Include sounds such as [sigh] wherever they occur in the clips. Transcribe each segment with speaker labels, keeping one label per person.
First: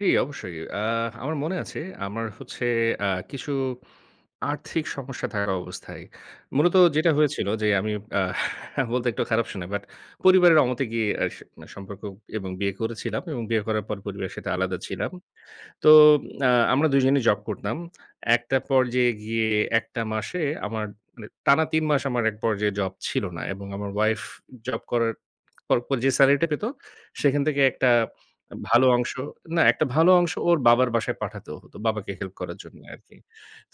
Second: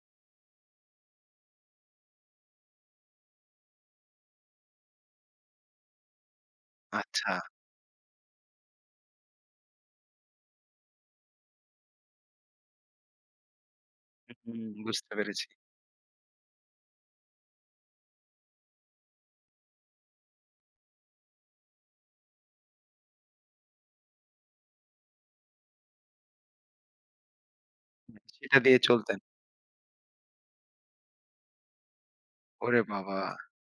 Speaker 1: জি, অবশ্যই। অ্যা আমার মনে আছে আমার হচ্ছে আ কিছু আর্থিক সমস্যা থাকা অবস্থায়। মূলত যেটা
Speaker 2: আচ্ছা।
Speaker 1: হয়েছিল যে আমি আ বলতে একটু খারাপ শোনায়। বাট পরিবারের অমতে গিয়ে আশ সম্পর্ক এবং বিয়ে করেছিলাম এবং বিয়ে করার পর পরিবারের সাথে
Speaker 2: উহু।
Speaker 1: আলাদা ছিলাম।
Speaker 2: বুঝতে পেরেছি।
Speaker 1: তো আ আমরা ২ জনই জব করতাম। একটা পর্যায়ে গিয়ে একটা মাসে আমার মানে টানা ৩ মাস আমার এক পর্যায়ে জব ছিল না এবং আমার ওয়াইফ জব করার পর, পর যে সেলারিটা পেত সেখান থেকে একটা
Speaker 2: সেটা দিয়ে
Speaker 1: ভালো অংশ
Speaker 2: চলতেন।
Speaker 1: না একটা ভালো অংশ ওর বাবার বাসায় পাঠাতে হত। বাবাকে হেল্প করার জন্যে
Speaker 2: ওরে
Speaker 1: আরকি।
Speaker 2: বাবা!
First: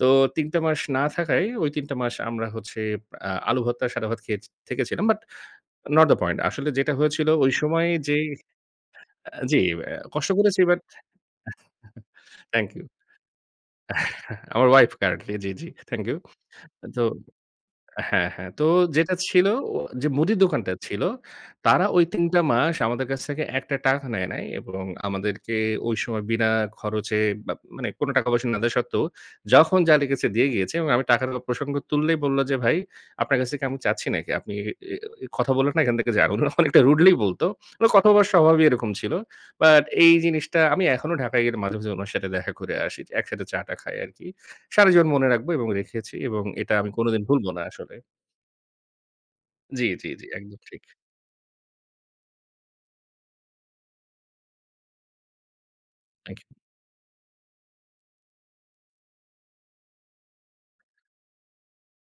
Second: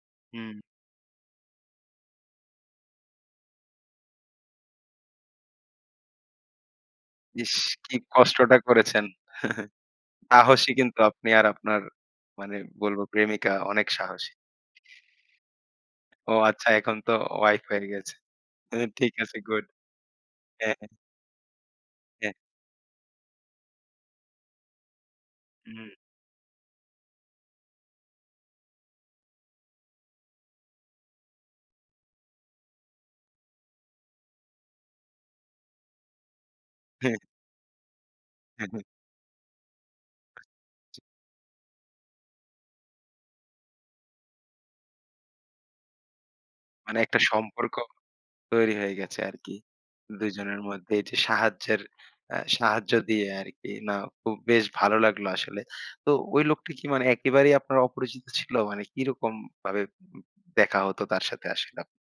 Speaker 1: তো ৩
Speaker 2: হুম।
Speaker 1: টা মাস না থাকায় ঐ ৩ টা মাস আমরা হচ্ছে আ আলু ভর্তা, সাদা ভাত খেয়ে থেকেছিলাম বাট নট দ্যা পয়েন্ট। আসলে যেটা হয়েছিল ওই
Speaker 2: ইস
Speaker 1: সময়
Speaker 2: কি
Speaker 1: যেই
Speaker 2: কষ্টটা করেছেন।
Speaker 1: অ্যা জি
Speaker 2: [chuckles]
Speaker 1: অ্যা কষ্ট করেছি
Speaker 2: সাহসী
Speaker 1: বাট
Speaker 2: কিন্তু আপনি আর আপনার
Speaker 1: [chuckles]
Speaker 2: মানে
Speaker 1: থ্যাংক ইউ।
Speaker 2: বলব প্রেমিকা অনেক সাহসী।
Speaker 1: [chuckles] আমার ওয়াইফ কারেন্টলি জি, জি। Thank you.
Speaker 2: ও আচ্ছা এখন
Speaker 1: তো
Speaker 2: তো ওয়াইফ হয়ে গেছে।
Speaker 1: হ্যাঁ, হ্যাঁ, তো
Speaker 2: হু, ঠিক
Speaker 1: যেটা
Speaker 2: আছে,
Speaker 1: ছিল
Speaker 2: গুড।
Speaker 1: ও যে মুদির
Speaker 2: হ্যাঁ,
Speaker 1: দোকান্দার
Speaker 2: হ্যাঁ।
Speaker 1: ছিল, তারা ওই ৩
Speaker 2: হ্যাঁ।
Speaker 1: টা মাস আমাদের কাছ থেকে ১ টা টাকা নেয় নাই এবং আমাদেরকে
Speaker 2: উম
Speaker 1: ওই সময় বিনা খরচে বা মানে কোন টাকা পয়সা না দেওয়া সত্ত্বেও যখন যা লেগেছে দিয়ে গিয়েছে এবং আমি টাক দেওয়ার প্রসঙ্গ তুললেই বলল যে, "ভাই আপনার কাছ থেকে আমি চাচ্ছি নাকি? আপনি অ্যা, অ্যা কথা বললেন না এখান থেকে যান।" উনারা অনেকটা রুডলি
Speaker 2: হেহ।
Speaker 1: বলত। মানে কথা বলা স্বভাবই
Speaker 2: হ্যাঁ হু।
Speaker 1: এরকম ছিল। বাট এই জিনিসটা আমি এখনো ঢাকায় গেলে মাঝে, মাঝে উনার সাথে দেখা করে আসি। একসাথে চা-টা খাই আরকি। সারা জীবন মনে রাখব এবং রেখেছি এবং এটা আমি
Speaker 2: মানে একটা
Speaker 1: কোনদিন ভুলবো না
Speaker 2: সম্পর্ক
Speaker 1: আসলে।
Speaker 2: তৈরি হয়ে গেছে আরকি।
Speaker 1: জি, জি, জি।
Speaker 2: ২ জনের
Speaker 1: একদম ঠিক।
Speaker 2: মধ্যে, এই যে সাহায্যের অ্যা সাহায্য দিয়ে আরকি না খুব বেশ ভালো লাগলো আসলে। তো
Speaker 1: থ্যাংক
Speaker 2: ওই
Speaker 1: ইউ।
Speaker 2: লোকটা কি মানে একেবারেই আপনার অপরিচিত ছিল? মানে কিরকম ভাবে দেখা হতো তার সাথে আসলেও?